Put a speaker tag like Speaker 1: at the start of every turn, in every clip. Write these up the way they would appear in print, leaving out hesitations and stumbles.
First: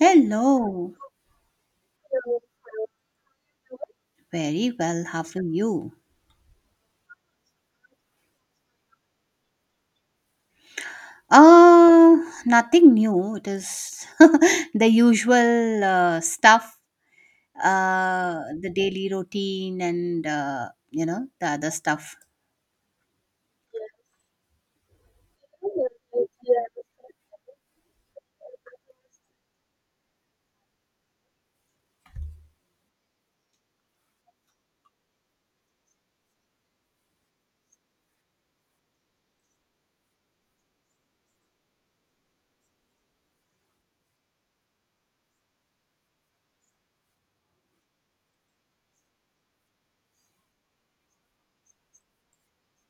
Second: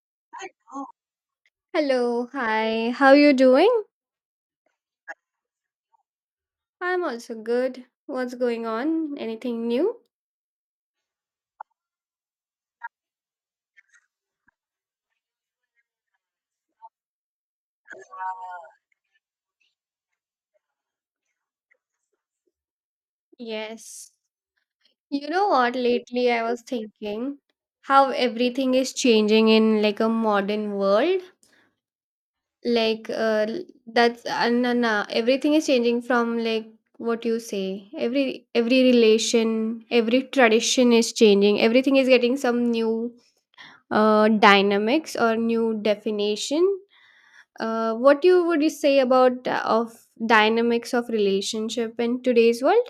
Speaker 1: Hello,
Speaker 2: Hello, hi. How you doing?
Speaker 1: very well. How are you?
Speaker 2: I'm also good. What's going on? Anything new?
Speaker 1: Uh, Nothing new. It is the usual stuff, the daily routine, and the other stuff.
Speaker 2: Yes. You know what? Lately I was thinking how everything is changing in like a modern world. Like l- that's no, no. Everything is changing from like what you say. Every relation, every tradition is changing. Everything is getting some new dynamics or new definition. What you would you say about of dynamics of relationship in today's world?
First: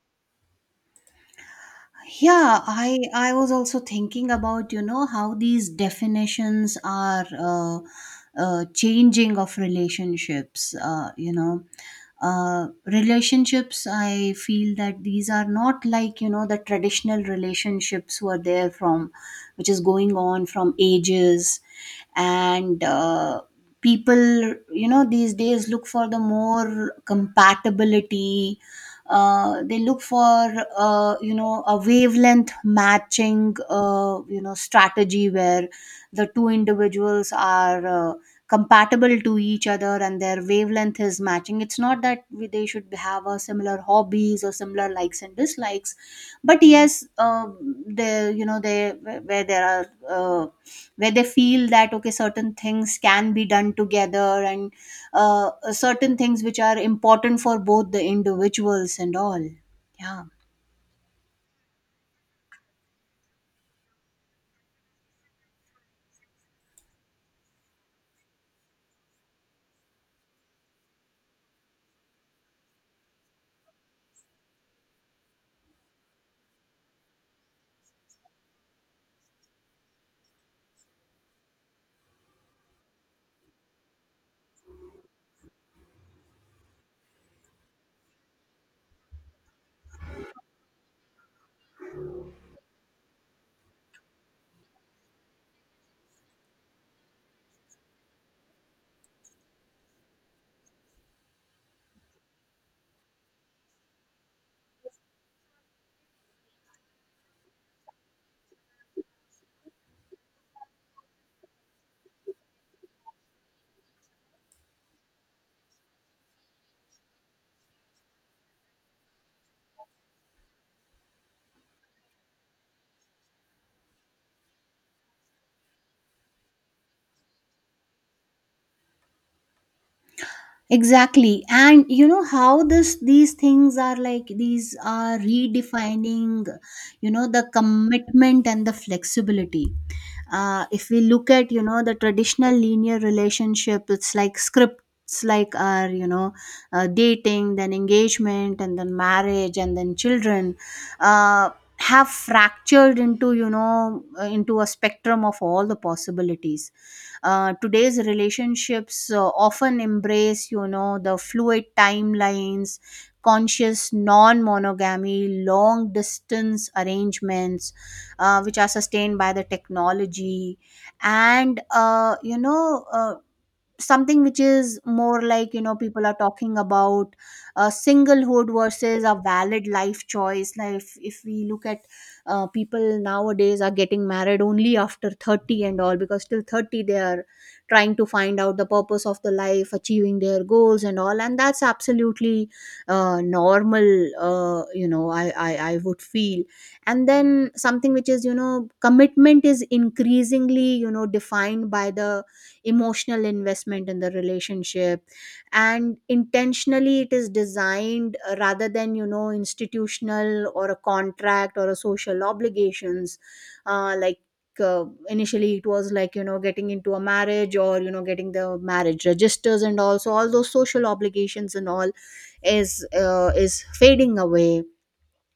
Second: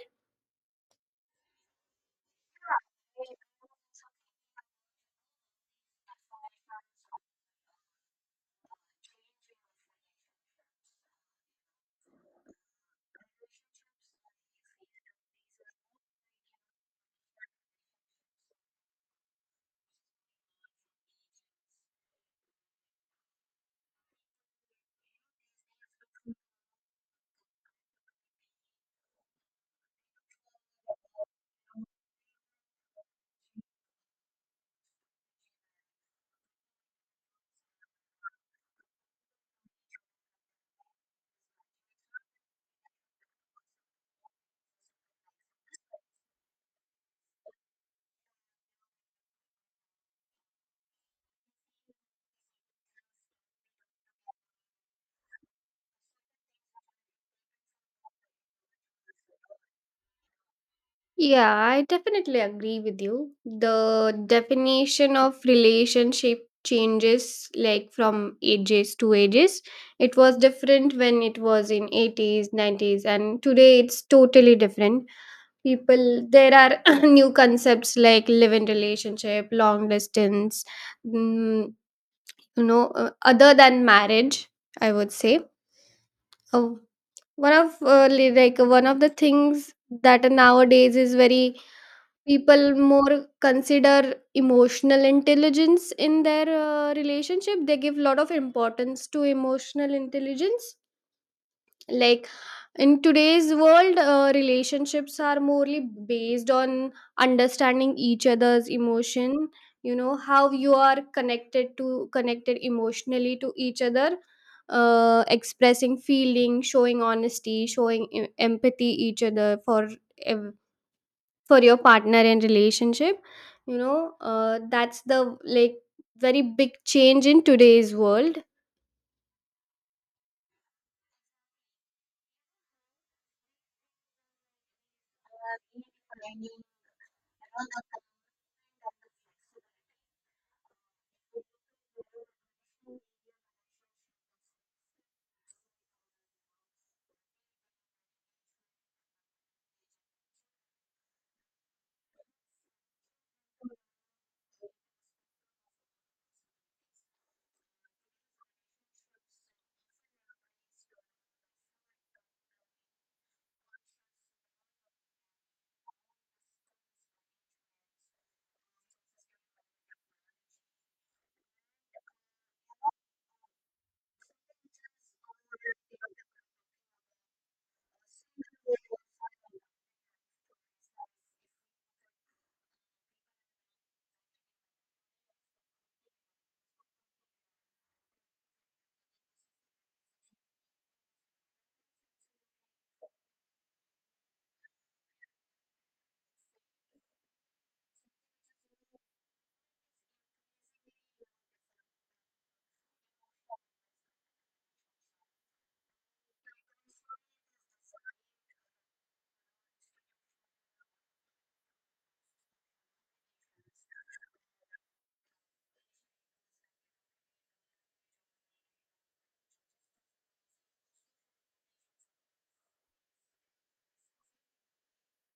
Speaker 1: Yeah, I was also thinking about how these definitions are changing of relationships, relationships. I feel that these are not like, the traditional relationships were there from which is going on from ages. And people, these days, look for the more compatibility. They look for a wavelength matching strategy where the two individuals are uh, compatible to each other and their wavelength is matching. It's not that they should have a similar hobbies or similar likes and dislikes, but yes, they, they, where there are, uh, where they feel that okay, certain things can be done together, and certain things which are important for both the individuals and all. Yeah.
Speaker 2: Yeah, I definitely agree with you. The definition of relationship changes like from ages to ages. It was different when it was in 80s, 90s and today it's totally different. People there are new concepts like live in relationship, long distance, mm, other than marriage I would say uh, like one of the things that nowadays is very people more consider emotional intelligence in their relationship. They give lot of importance to emotional intelligence like in today's world relationships are morely based on understanding each other's emotion. How you are connected emotionally to each other, expressing feeling, showing honesty, showing empathy each other for ev- for your partner in relationship. That's the like very big change in today's world.
Speaker 1: Exactly. And, how this these things are like, these are redefining, the commitment and the flexibility. If we look at, the traditional linear relationship, it's like scripts like our, dating, then engagement, and then marriage, and then children, uh, have fractured into, into a spectrum of all the possibilities. Today's relationships often embrace, the fluid timelines, conscious non-monogamy, long distance arrangements, which are sustained by the technology. And something which is more like, people are talking about, singlehood versus a valid life choice. Like if we look at, people nowadays are getting married only after 30 and all, because till 30 they are trying to find out the purpose of the life, achieving their goals and all. And that's absolutely normal, I would feel. And then, something which is, commitment is increasingly, defined by the emotional investment in the relationship, and intentionally it is designed, rather than, institutional or a contract or a social obligations. Like initially it was like, getting into a marriage, or getting the marriage registers and also all those social obligations and all is fading away.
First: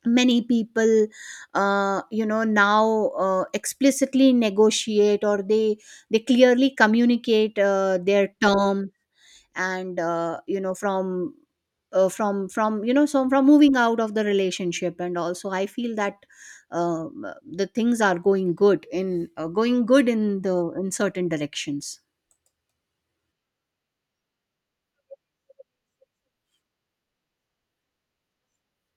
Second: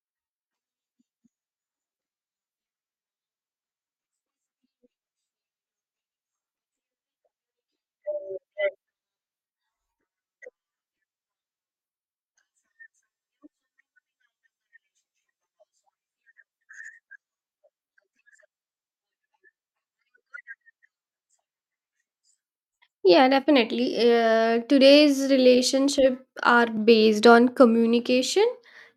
Speaker 1: Many people now explicitly negotiate, or they clearly communicate their term. And from so from moving out of the relationship. And also, I feel that um, the things are going good in, going good in the, in certain directions.
Speaker 2: Yeah, definitely. Today's relationship are based on communication.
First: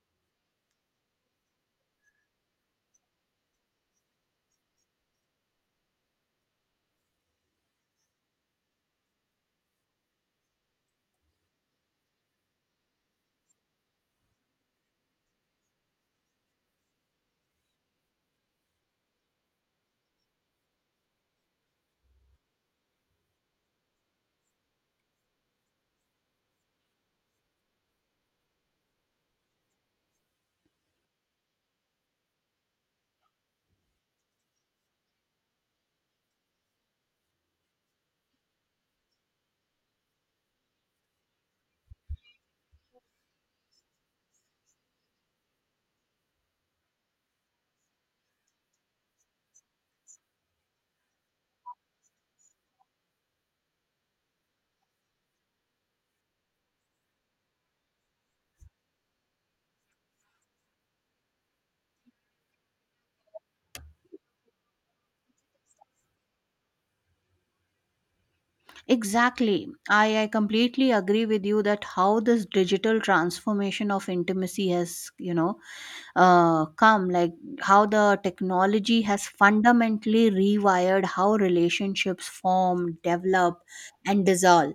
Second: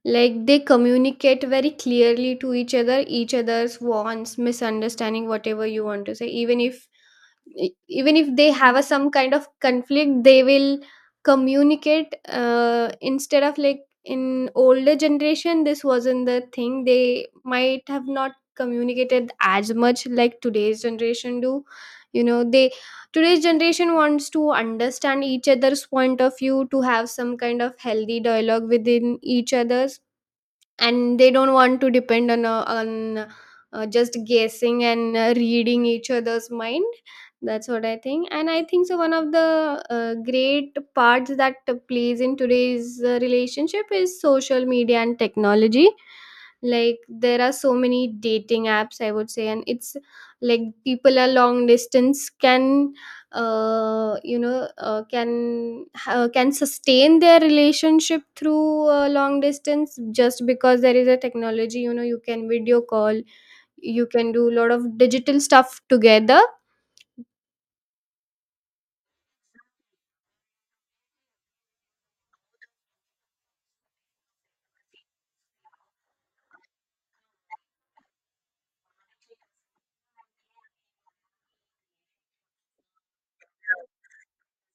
Speaker 2: Like they communicate very clearly to each other, each other's wants, misunderstanding, whatever you want to say. Even if they have a some kind of conflict, they will communicate, instead of like in older generation, this wasn't the thing. They might have not communicated as much like today's generation do. You know, they today's generation wants to understand each other's point of view, to have some kind of healthy dialogue within each other, and they don't want to depend on just guessing and reading each other's mind. That's what I think. And I think so one of the great parts that plays in today's relationship is social media and technology. Like there are so many dating apps, I would say. And it's like people are long distance can can sustain their relationship through long distance just because there is a technology. You know, you can video call, you can do a lot of digital stuff together.
Speaker 1: Exactly. I completely agree with you that how this digital transformation of intimacy has, come, like how the technology has fundamentally rewired how relationships form, develop, and dissolve.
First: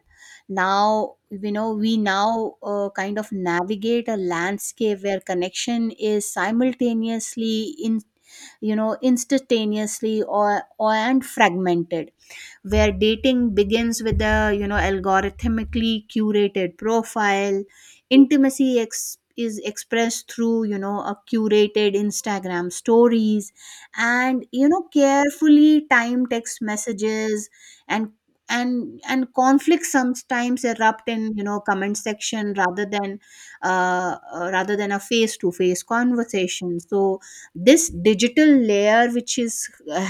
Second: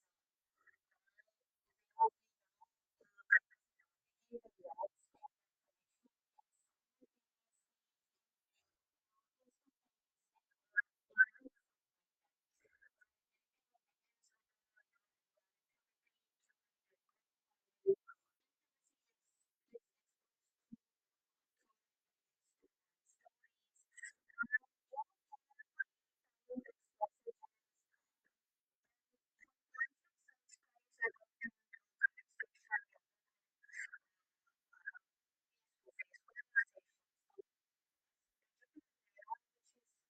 Speaker 1: Now, we now kind of navigate a landscape where connection is simultaneously in, instantaneously or and fragmented, where dating begins with a, algorithmically curated profile, intimacy is expressed through, a curated Instagram stories, and carefully timed text messages, and conflicts sometimes erupt in, comment section, rather than a face to face conversation. So this digital layer which is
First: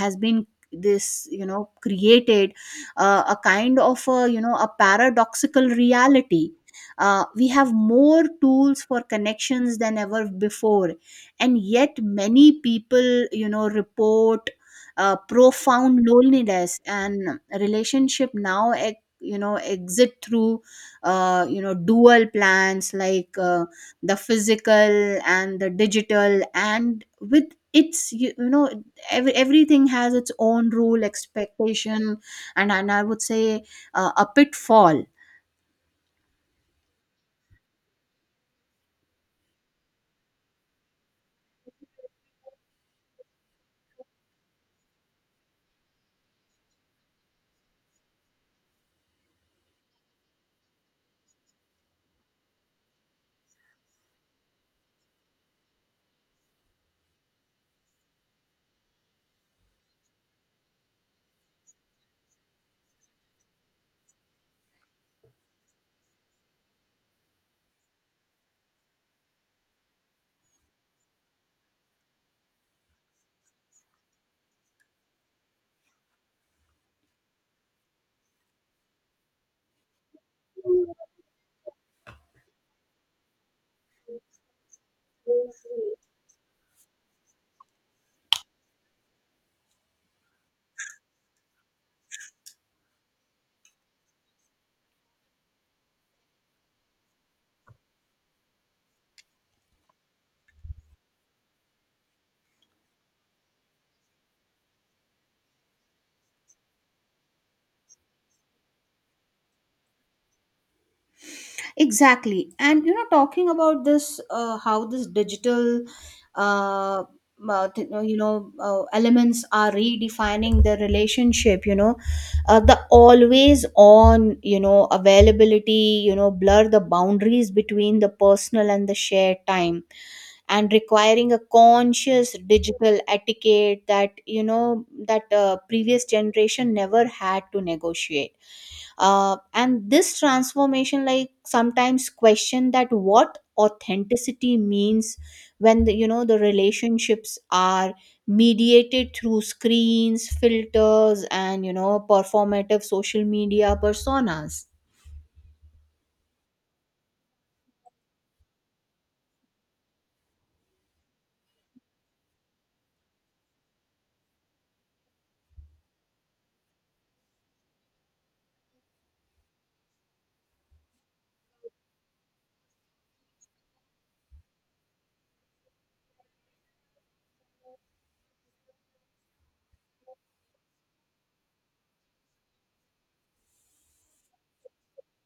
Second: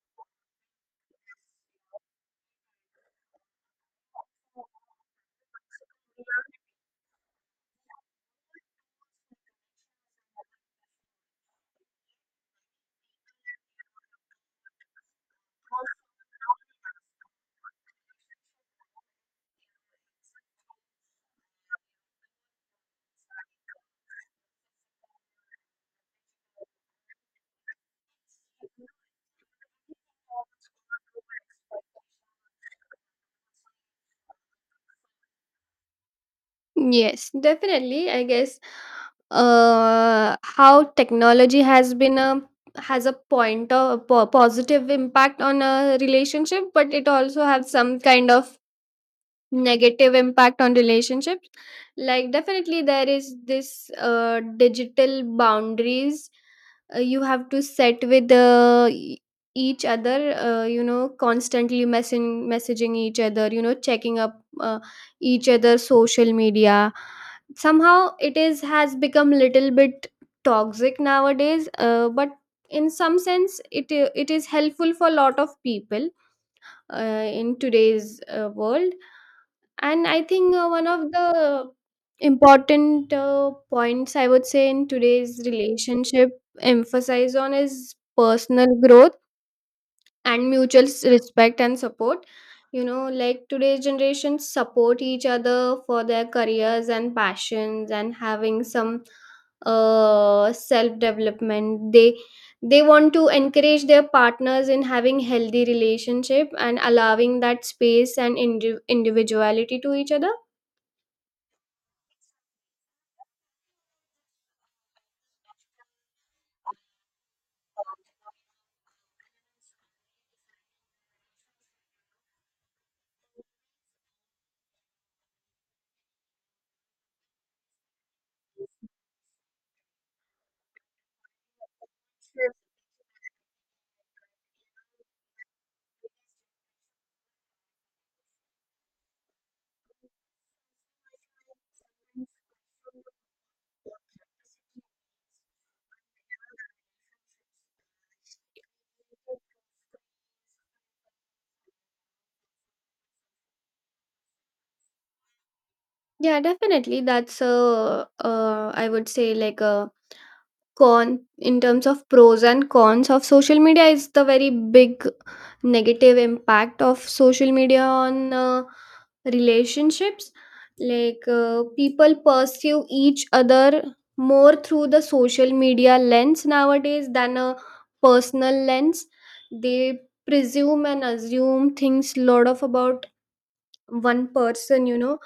Speaker 1: has been this, created a kind of a, a paradoxical reality. We have more tools for connections than ever before, and yet many people, report profound loneliness, and relationship now exit through dual plans, like the physical and the digital, and with its, everything has its own rule expectation, and I would say a pitfall.
Speaker 2: Yes, definitely. I guess how technology has been a has a point of positive impact on a relationship, but it also has some kind of negative impact on relationships. Like definitely there is this digital boundaries you have to set with each other. You know, constantly messaging each other, you know, checking up each other social media. Somehow it is has become little bit toxic nowadays, but in some sense it is helpful for a lot of people in today's world. And I think one of the important points I would say in today's relationship emphasize on is personal growth and mutual respect and support. You know, like today's generation support each other for their careers and passions and having some self development. They want to encourage their partners in having healthy relationship and allowing that space and individuality to each other.
Speaker 1: Exactly. And, talking about this, how this digital, uh, elements are redefining the relationship, the always on, availability, blur the boundaries between the personal and the shared time, and requiring a conscious digital etiquette, that you know that previous generation never had to negotiate. And this transformation, like, sometimes question that what authenticity means when the, the relationships are mediated through screens, filters, and, performative social media personas.
Speaker 2: Yeah, definitely. That's a I would say like a con in terms of pros and cons of social media is the very big negative impact of social media on relationships. Like people pursue each other more through the social media lens nowadays than a personal lens. They presume and assume things lot of about one person, you know.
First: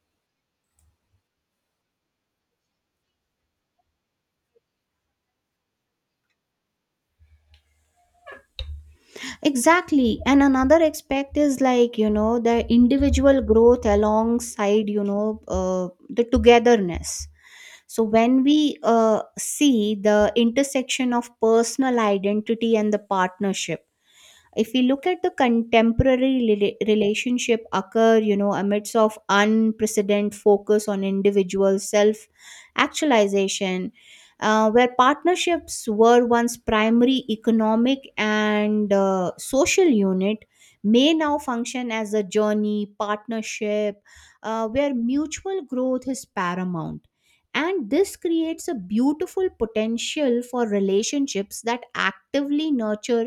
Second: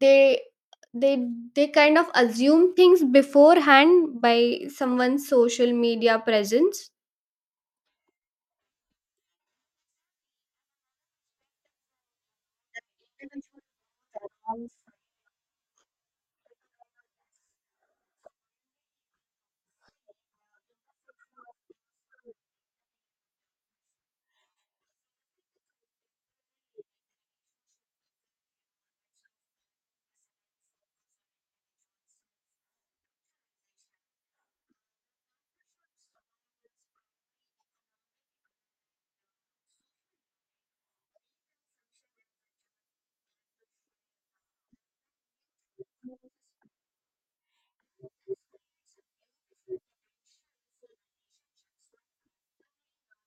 Speaker 2: they they they kind of assume things beforehand by someone's social media presence.
Speaker 1: Exactly. And another aspect is like, the individual growth alongside, the togetherness. So when we see the intersection of personal identity and the partnership, if we look at the contemporary relationship occur, amidst of unprecedented focus on individual self actualization, where partnerships were once primary economic and social unit, may now function as a journey partnership, where mutual growth is paramount. And this creates a beautiful potential for relationships that actively nurture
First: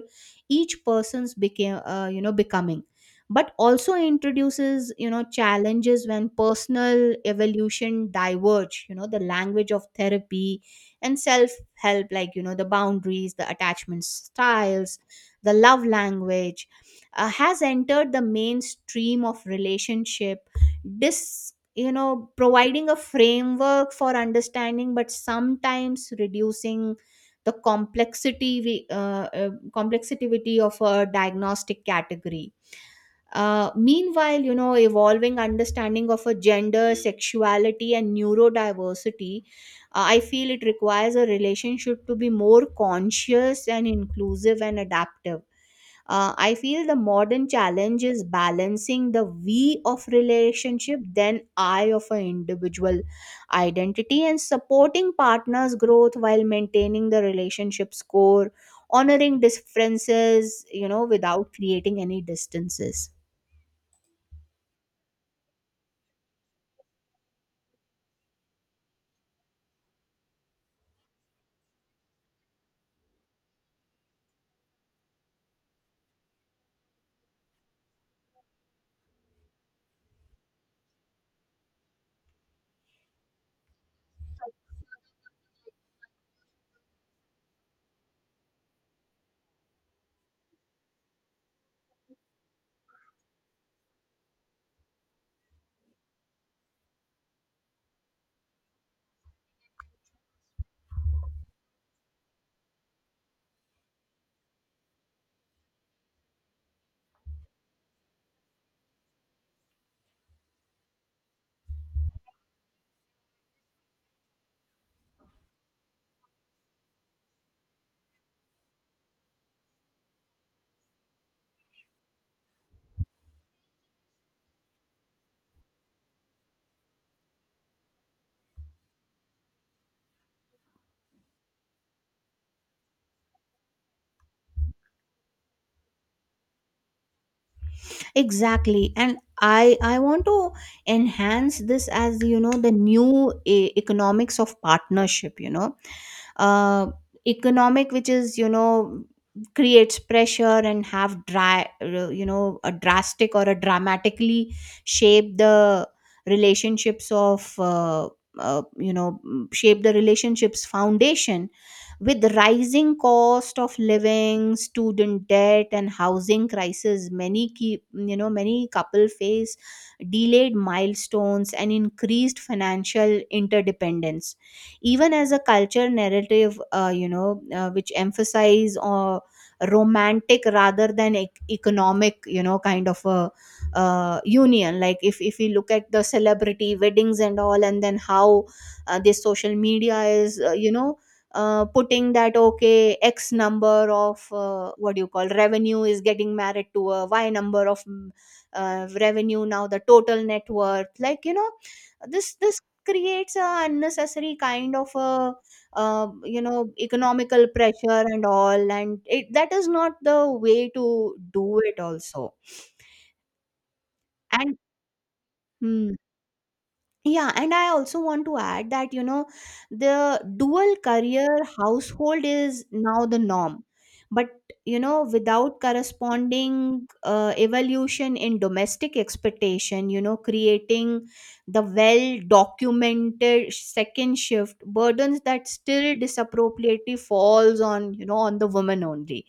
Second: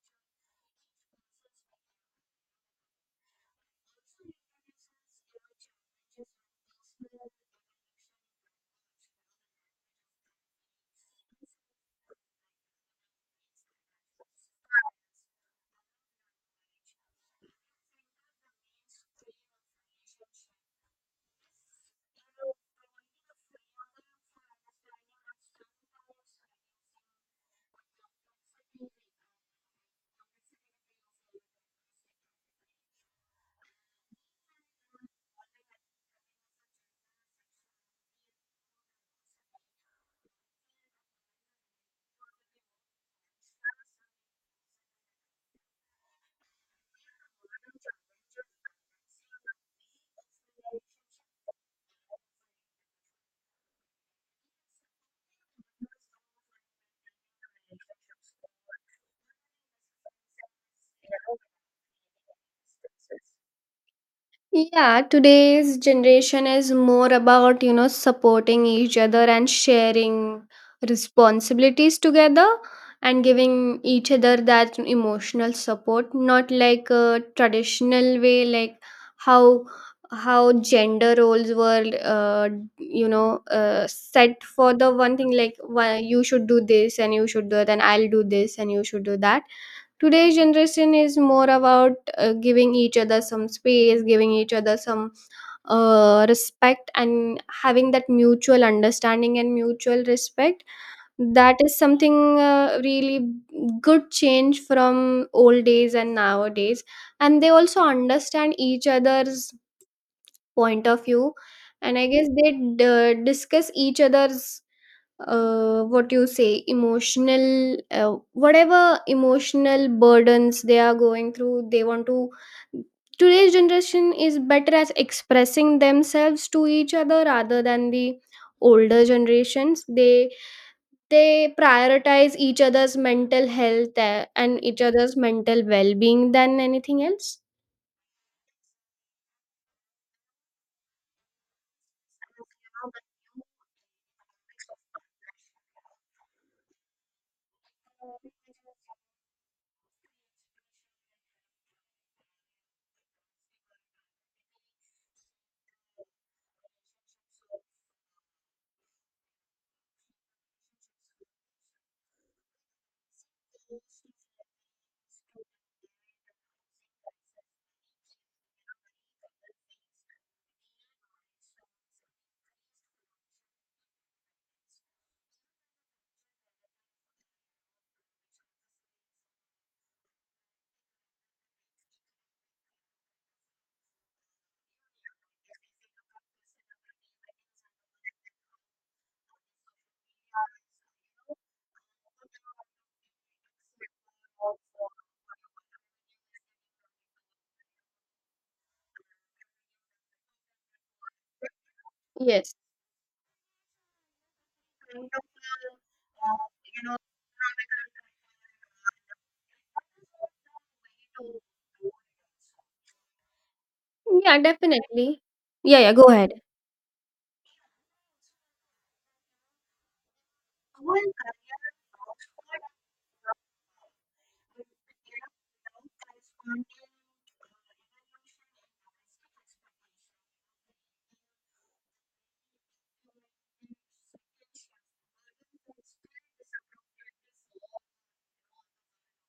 Speaker 1: each person's became you know becoming, but also introduces, challenges when personal evolution diverge. The language of therapy and self help, like, the boundaries, the attachment styles, the love language has entered the mainstream of relationship, this, providing a framework for understanding, but sometimes reducing the complexity of a diagnostic category. Meanwhile, evolving understanding of a gender, sexuality, and neurodiversity, I feel it requires a relationship to be more conscious and inclusive and adaptive. I feel the modern challenge is balancing the we of relationship then I of an individual identity, and supporting partners growth while maintaining the relationship's core, honoring differences, without creating any distances.
Speaker 2: Yeah, today's generation is more about, you know, supporting each other and sharing responsibilities together and giving each other that emotional support, not like a traditional way, like how how gender roles were set for the one thing, like why you should do this and you should do that and I'll do this and you should do that. Today's generation is more about giving each other some space, giving each other some respect and having that mutual understanding and mutual respect. That is something really good change from old days and nowadays. And they also understand each other's point of view. And I guess they discuss each other's what you say emotional whatever emotional burdens they are going through. They want to Today's generation is better at expressing themselves to each other rather than the older generations they Prioritize each other's mental health and each other's mental well-being than anything else.
Speaker 1: Exactly. And I want to enhance this as, the new economics of partnership, uh, economic, which is, creates pressure and have dry you know a drastic or a dramatically shape the relationships of you know shape the relationships foundation. With rising cost of living, student debt, and housing crisis, many keep you know many couple face delayed milestones and increased financial interdependence, even as a culture narrative, which emphasize romantic rather than economic, kind of a union. Like if we look at the celebrity weddings and all, and then how this social media is, putting that, okay, x number of what do you call revenue is getting married to a y number of revenue, now the total net worth, like, this
Speaker 2: Yes.
Speaker 1: this creates a unnecessary kind of a, economical pressure and all. And it, that is not the way to do it also.
Speaker 2: Yeah,
Speaker 1: And
Speaker 2: definitely. Yeah, yeah,
Speaker 1: hmm.
Speaker 2: go ahead.
Speaker 1: Yeah, and I also want to add that, the dual career household is now the norm. But, without corresponding evolution in domestic expectation, creating the well documented second shift burdens that still disappropriately falls on, on the woman only,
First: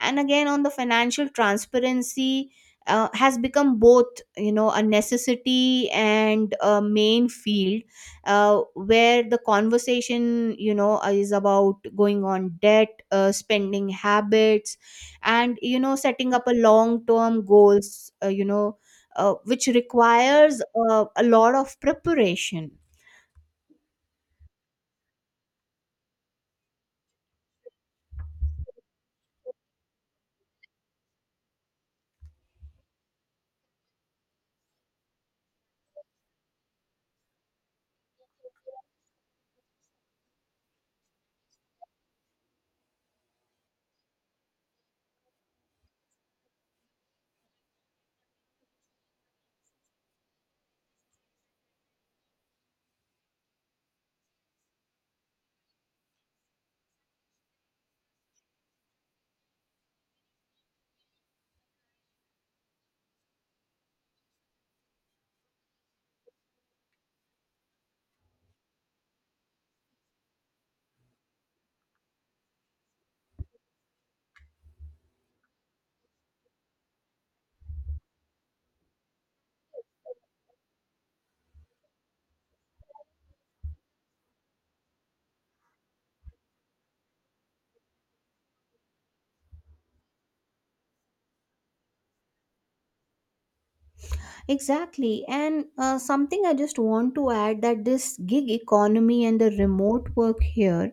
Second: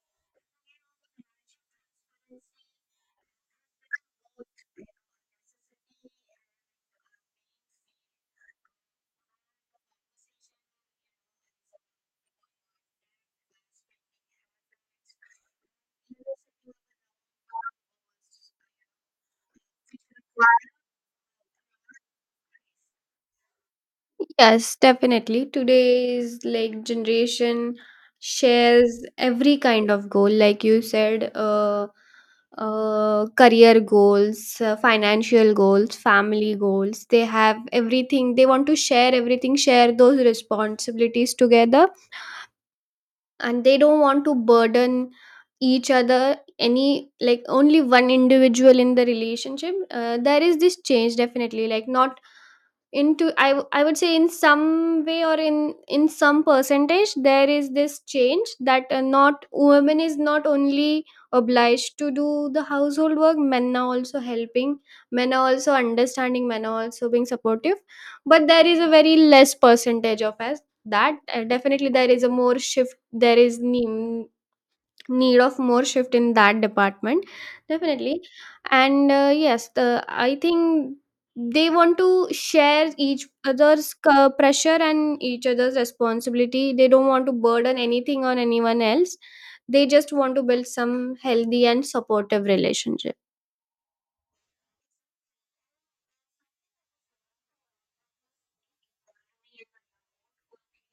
Speaker 1: and again on the financial transparency has become both, a necessity and a main field where the conversation, is about going on debt, spending habits, and setting up a long term goals, which requires a lot of preparation.
Speaker 2: Yes, definitely. Today's like generation shares every kind of goal, like you said, career goals, financial goals, family goals. They have everything. They want to share everything, share those responsibilities together, and they don't want to burden each other any like only one individual in the relationship. There is this change definitely like not I would say in some way or in some percentage there is this change that not women is not only obliged to do the household work. Men are also helping, men are also understanding, men are also being supportive. But there is a very less percentage of us that definitely there is a more shift. Need of more shift in that department, definitely. And yes, the I think they want to share each other's pressure and each other's responsibility. They don't want to burden anything on anyone else. They just want to build some healthy and supportive relationship.
Speaker 1: Exactly. And something I just want to add, that this gig economy and the remote work here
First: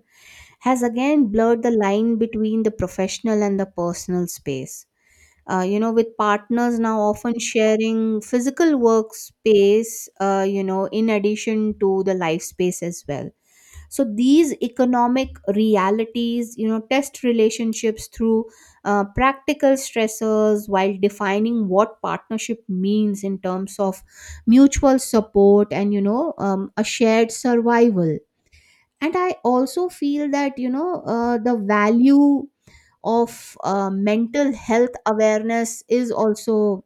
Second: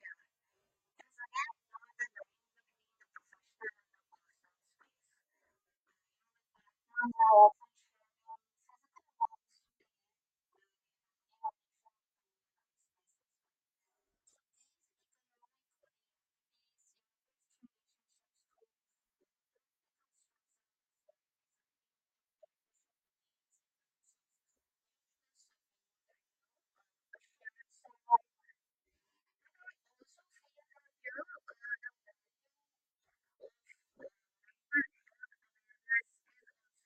Speaker 1: has again blurred the line between the professional and the personal space. With partners now often sharing physical workspace, in addition to the life space as well. So these economic realities, test relationships through practical stressors, while defining what partnership means in terms of mutual support, and, a shared survival. And I also feel that, the value of mental health awareness is also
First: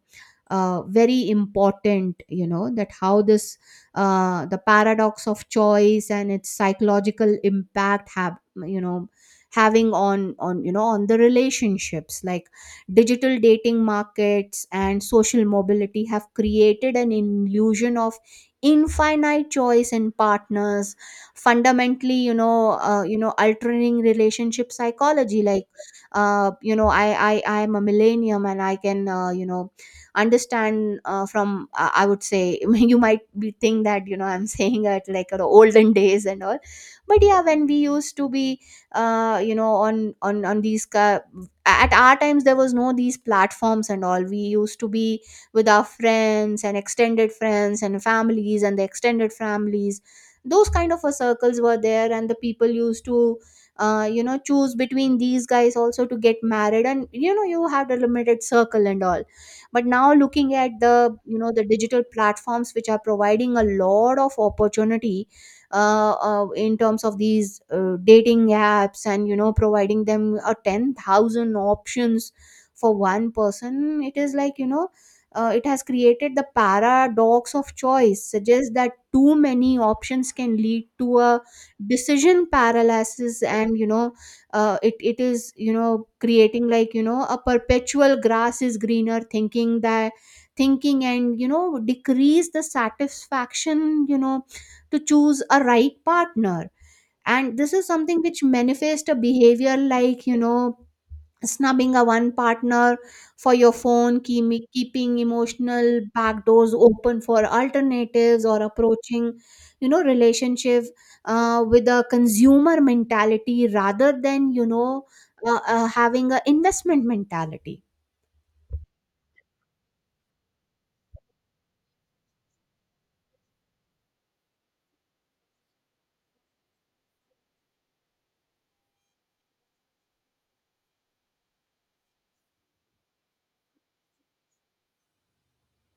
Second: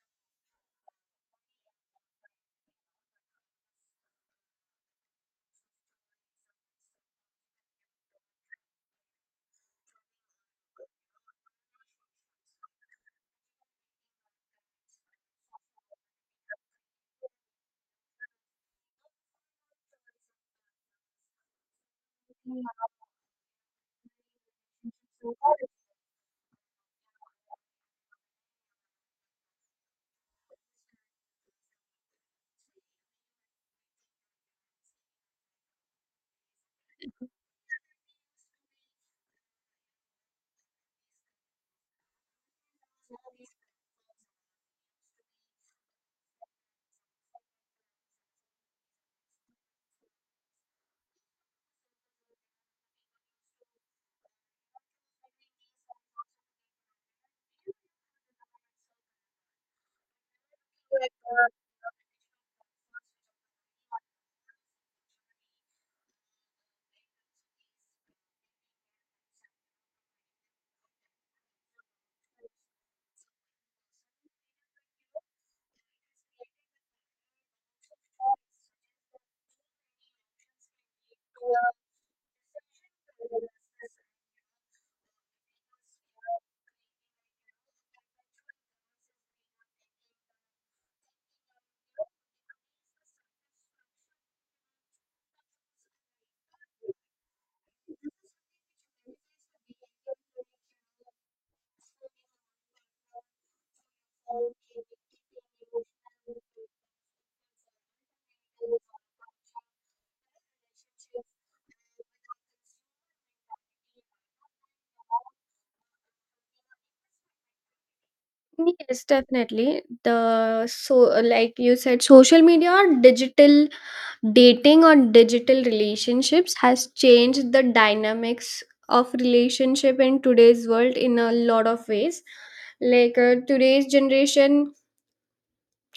Speaker 1: very important, that how this, the paradox of choice and its psychological impact have, you know having on you know on the relationships. Like digital dating markets and social mobility have created an illusion of infinite choice in partners, fundamentally, altering relationship psychology. Like, uh, you know i I am a millennium, and I can, understand, from I would say, you might be think that, I'm saying it like, the olden days and all. But yeah, when we used to be, on these at our times there was no these platforms and all, we used to be with our friends and extended friends and families, and the extended families, those kind of a circles were there. And the people used to choose between these guys also to get married, and, you have the limited circle and all. But now, looking at the, the digital platforms which are providing a lot of opportunity, in terms of these dating apps and providing them a 10,000 options for one person. It is like it has created the paradox of choice suggests that too many options can lead to a decision paralysis. And it is creating like a perpetual grass is greener thinking, and decrease the satisfaction, to choose a right partner. And this is something which manifests a behavior like, snubbing a one partner for your phone, keeping emotional back doors open for alternatives, or approaching, relationship with a consumer mentality rather than having a investment mentality.
Speaker 2: Yes, definitely. The so Like you said, social media or digital dating or digital relationships has changed the dynamics of relationship in today's world in a lot of ways. Like today's generation,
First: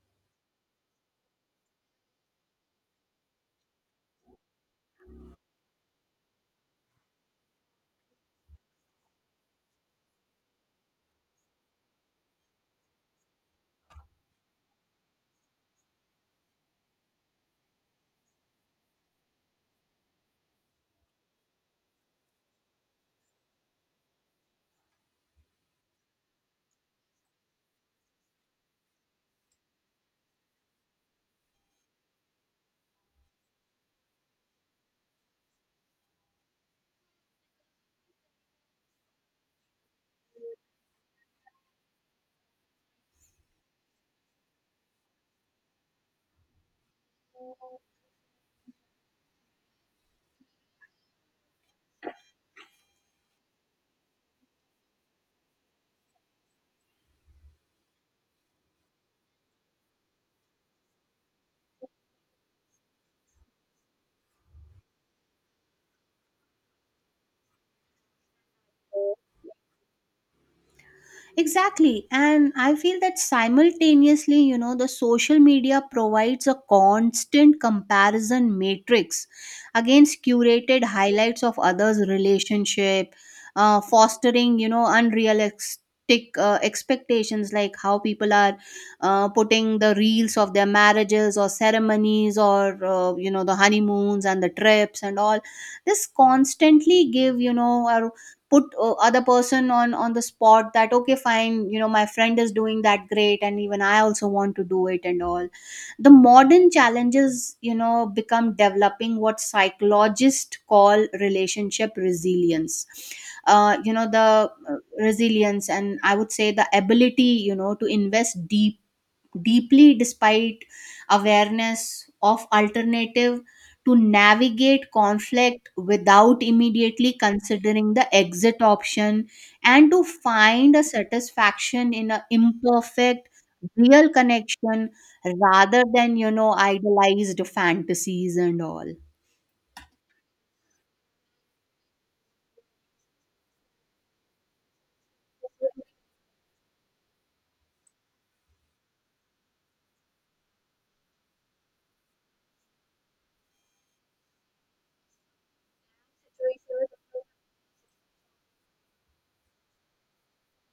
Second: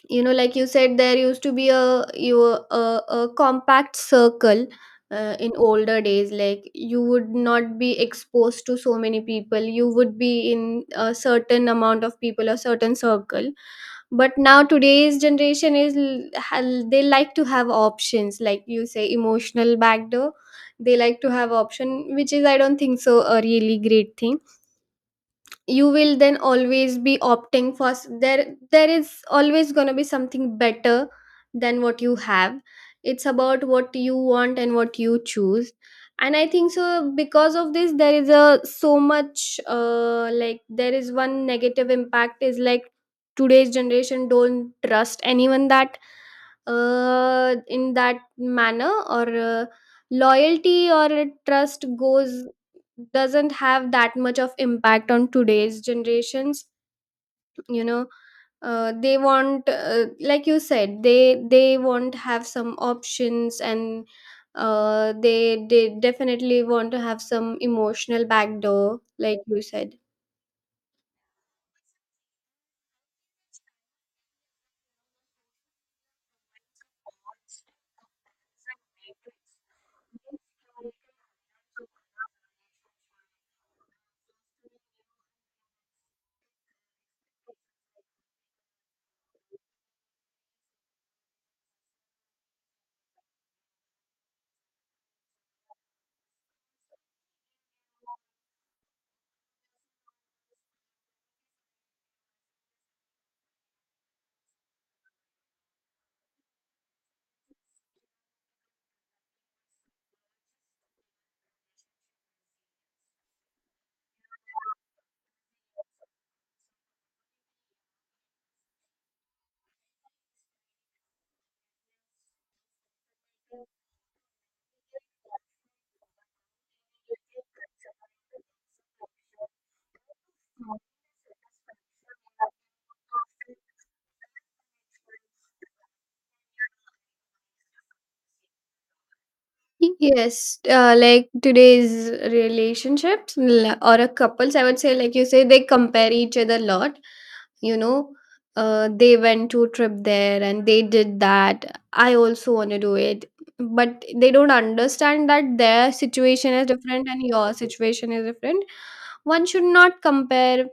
Speaker 2: you know, like you said, there used to be a compact circle in older days. Like you would not be exposed to so many people. You would be in a certain amount of people, a certain circle. But now today's generation is they like to have options, like you say, emotional backdoor. They like to have option, which is I don't think so a really great thing. You will then always be opting for there is always going to be something better than what you have. It's about what you want and what you choose. And I think so because of this there is a so much like there is one negative impact is like today's generation don't trust anyone that in that manner or loyalty or trust goes, doesn't have that much of impact on today's generations, you know. They want like you said, they won't have some options and they definitely want to have some emotional backdoor, like you said.
Speaker 1: Exactly. And I feel that simultaneously, the social media provides a constant comparison matrix against curated highlights of others' relationship, fostering, unrealistic expectations like how people are putting the reels of their marriages or ceremonies, or the honeymoons and the trips and all. This constantly give our put other person on the spot that okay fine, my friend is doing that great and even I also want to do it and all. The modern challenges, become developing what psychologists call relationship resilience, the resilience, and I would say the ability, to invest deeply despite awareness of alternative, to navigate conflict without immediately considering the exit option, and to find a satisfaction in an imperfect real connection rather than, idealized fantasies and all.
Speaker 2: Yes, like today's relationships or a couples, I would say, like you say, they compare each other a lot. You know, they went to a trip there and they did that. I also want to do it, but they don't understand that their situation is different and your situation is different. One should not compare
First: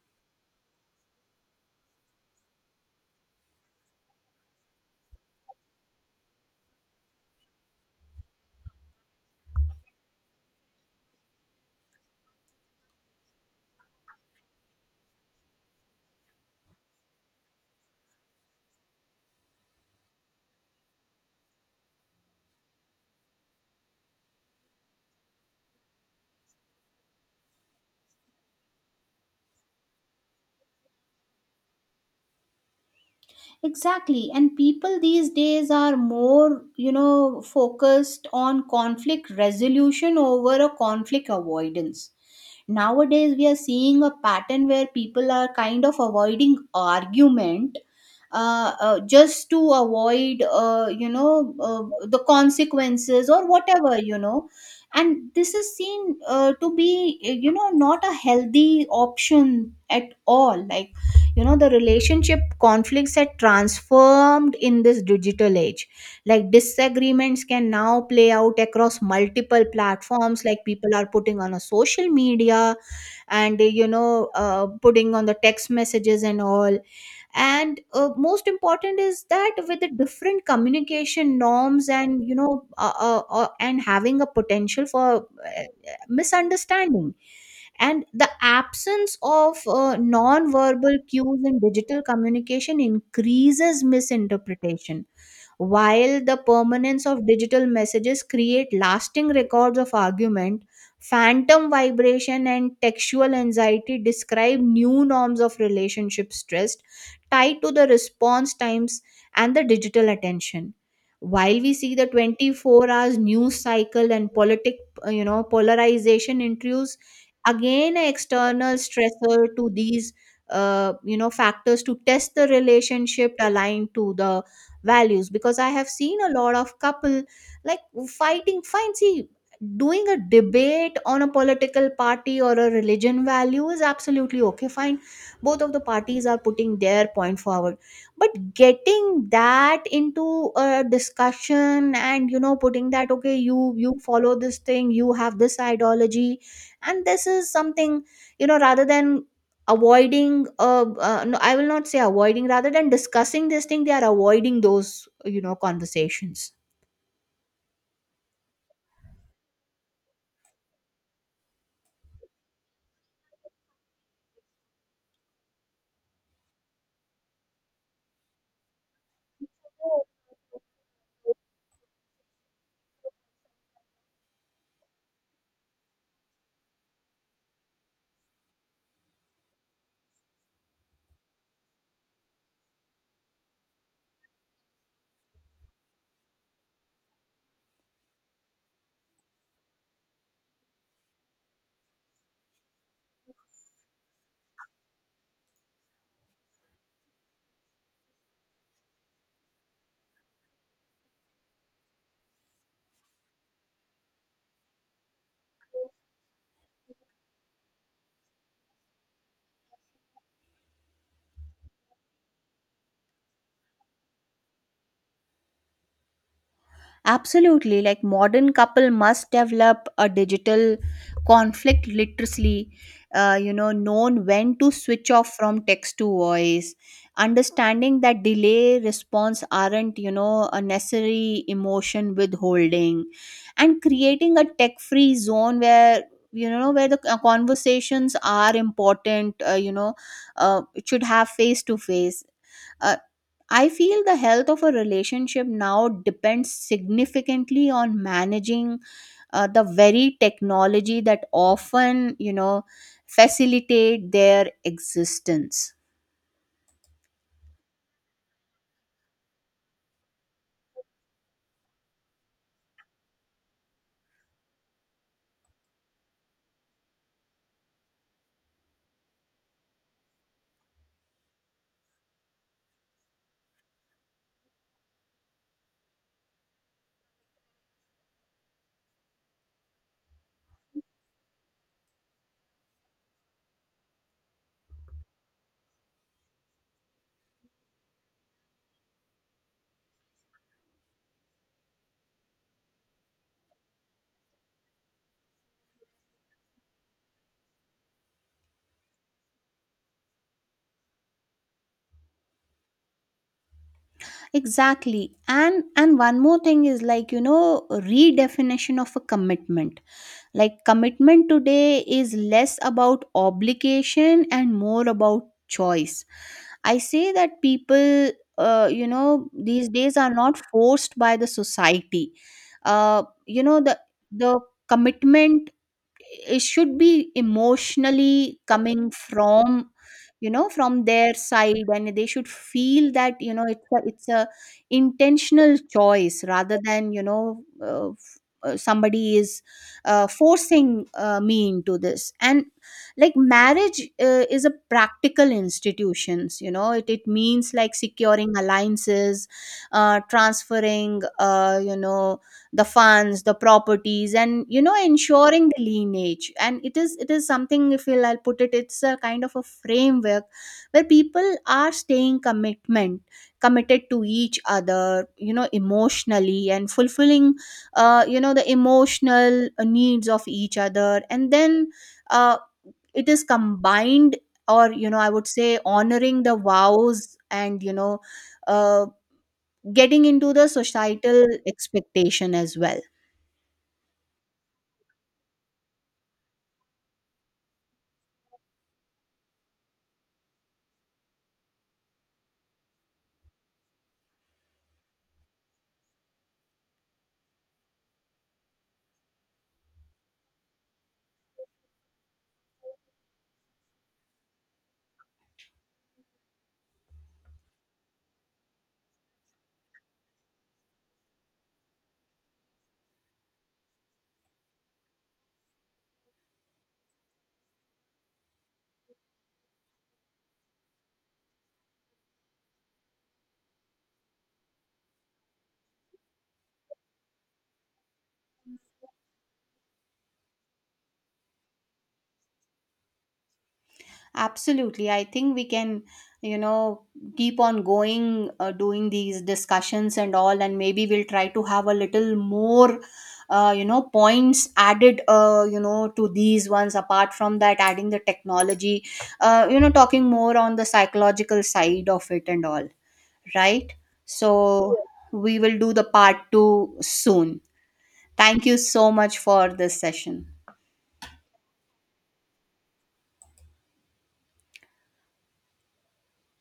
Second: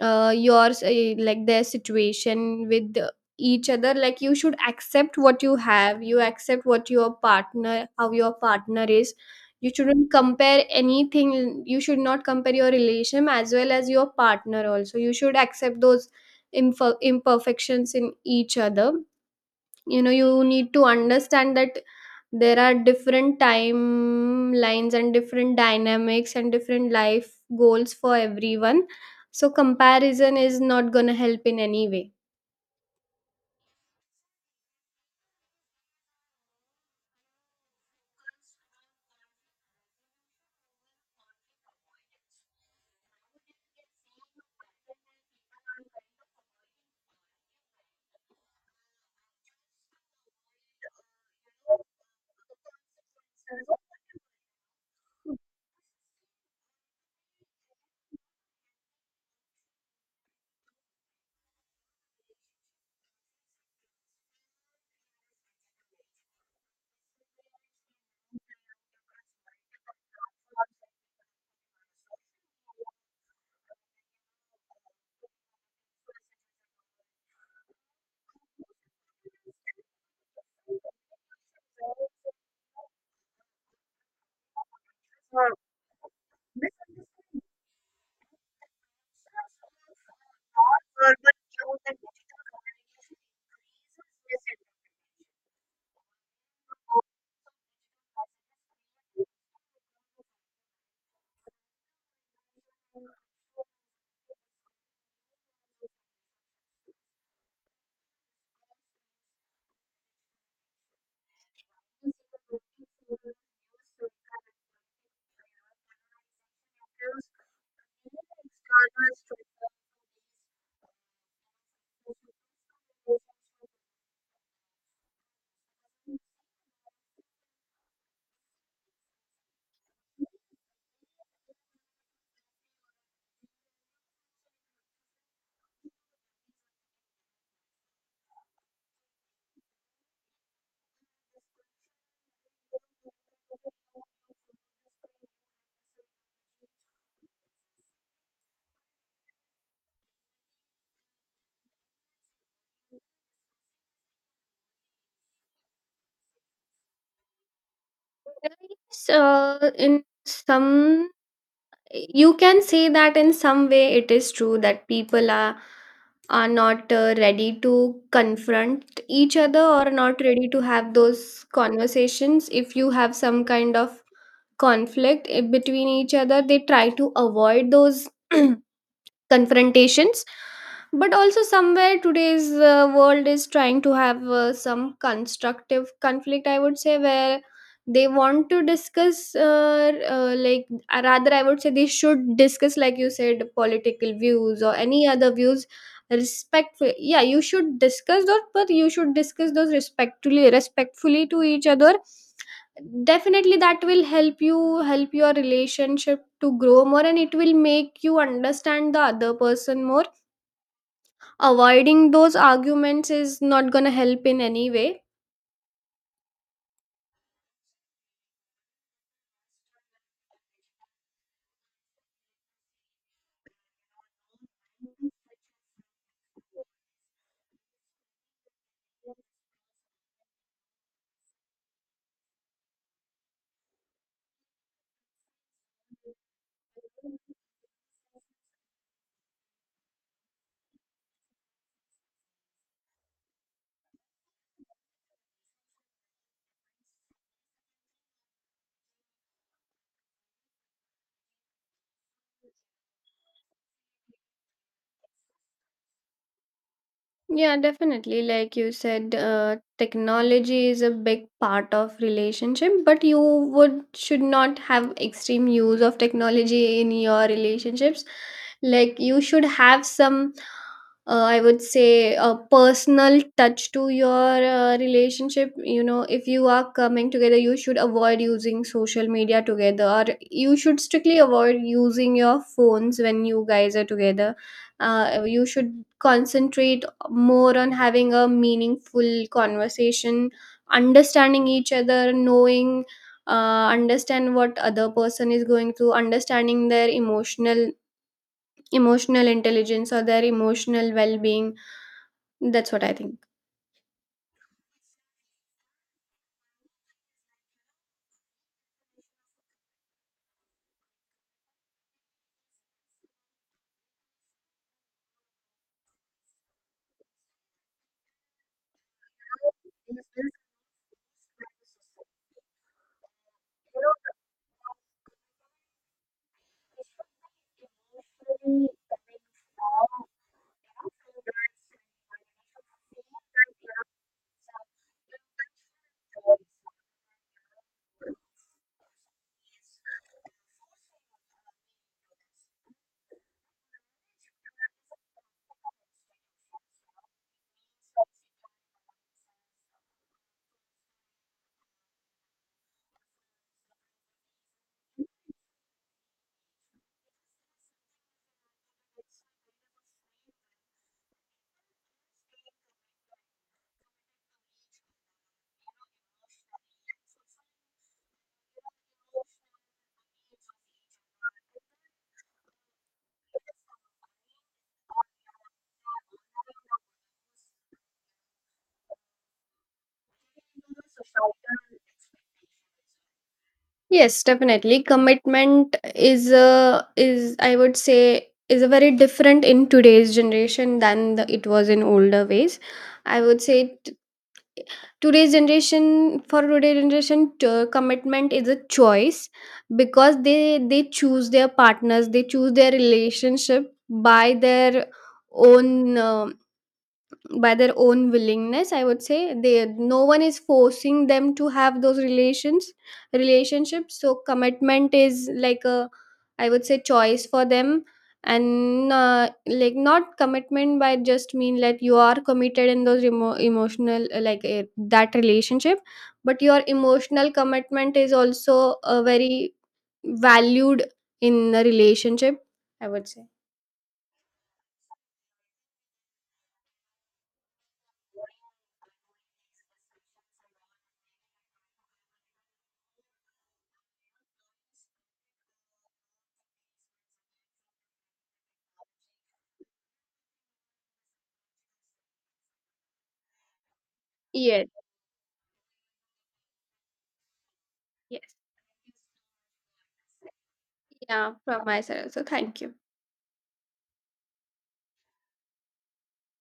Speaker 2: like their situation with each other. Like you should accept what you have, you accept what your partner, how your partner is. You shouldn't compare anything. You should not compare your relation as well as your partner also. You should accept those imperfections in each other. You know, you need to understand that there are different timelines and different dynamics and different life goals for everyone. So comparison is not gonna help in any way.
Speaker 1: Exactly. And people these days are more, focused on conflict resolution over a conflict avoidance. Nowadays, we are seeing a pattern where people are kind of avoiding argument, just to avoid, the consequences or whatever. And this is seen, to be, not a healthy option at all. Like, the relationship conflicts had transformed in this digital age, like disagreements can now play out across multiple platforms, like people are putting on a social media and, putting on the text messages and all. And most important is that with the different communication norms, and and having a potential for, uh, misunderstanding, and the absence of non-verbal cues in digital communication increases misinterpretation, while the permanence of digital messages create lasting records of argument. Phantom vibration and textual anxiety describe new norms of relationship stress tied to the response times and the digital attention. While we see the 24 hours news cycle and politic, polarization introduce again an external stressor to these, factors to test the relationship aligned to the values, because I have seen a lot of couple like fighting. Fine, see, doing a debate on a political party or a religion value is absolutely okay fine, both of the parties are putting their point forward. But getting that into a discussion and, putting that, okay, you follow this thing, you have this ideology, and this is something, rather than avoiding, no, I will not say avoiding, rather than discussing this thing, they are avoiding those, conversations.
Speaker 2: Yes, in some you can say that in some way it is true that people are not ready to confront each other or not ready to have those conversations. If you have some kind of conflict between each other, they try to avoid those confrontations. But also somewhere today's world is trying to have some constructive conflict, I would say, where they want to discuss rather I would say they should discuss, like you said, political views or any other views respectfully. Yeah, you should discuss those, but you should discuss those respectfully, respectfully to each other. Definitely that will help you, help your relationship to grow more, and it will make you understand the other person more. Avoiding those arguments is not going to help in any way.
Speaker 1: Absolutely, like modern couple must develop a digital conflict literacy, known when to switch off from text to voice, understanding that delay response aren't, a necessary emotion withholding, and creating a tech-free zone, where you know where the conversations are important. It should have face to face. uh, I feel the health of a relationship now depends significantly on managing, the very technology that often, facilitate their existence.
Speaker 2: Yeah, definitely. Like you said, technology is a big part of relationship, but you would should not have extreme use of technology in your relationships. Like you should have some, I would say, a personal touch to your relationship. You know, if you are coming together, you should avoid using social media together, or you should strictly avoid using your phones when you guys are together. You should concentrate more on having a meaningful conversation, understanding each other, knowing, understand what other person is going through, understanding their emotional intelligence or their emotional well-being. That's what I think.
Speaker 1: Exactly. And one more thing is like, redefinition of a commitment. Like commitment today is less about obligation and more about choice. I say that people, these days are not forced by the society. Uh, you know, the the commitment, it should be emotionally coming from, from their side, and they should feel that, it's a intentional choice rather than somebody is forcing me into this. And like, marriage is a practical institutions. It means like securing alliances, transferring, the funds, the properties, and ensuring the lineage. And it is something, if you'll, I'll put it, it's a kind of a framework where people are staying commitment committed to each other, emotionally, and fulfilling, the emotional needs of each other. And then uh, it is combined, or I would say, honoring the vows, and uh, getting into the societal expectation as well.
Speaker 2: Yes, definitely. Commitment is a is I would say is a very different in today's generation than the, it was in older ways, I would say. Today's generation, for today's generation, commitment is a choice because they choose their partners, they choose their relationship by their own, um, by their own willingness, I would say. They No one is forcing them to have those relationships. So commitment is like a, I would say, choice for them. And like not commitment by just mean like you are committed in those emotional that relationship, but your emotional commitment is also a very valued in a relationship, I would say.
Speaker 1: Absolutely. I think we can, you know, keep on going, doing these discussions and all, and maybe we'll try to have a little more, points added, to these ones. Apart from that, adding the technology, talking more on the psychological side of it and all, right?
Speaker 2: Yes.
Speaker 1: So we will do the part two soon.
Speaker 2: Yes.
Speaker 1: Thank you so much for this session.
Speaker 2: Yeah, from my side, so thank you.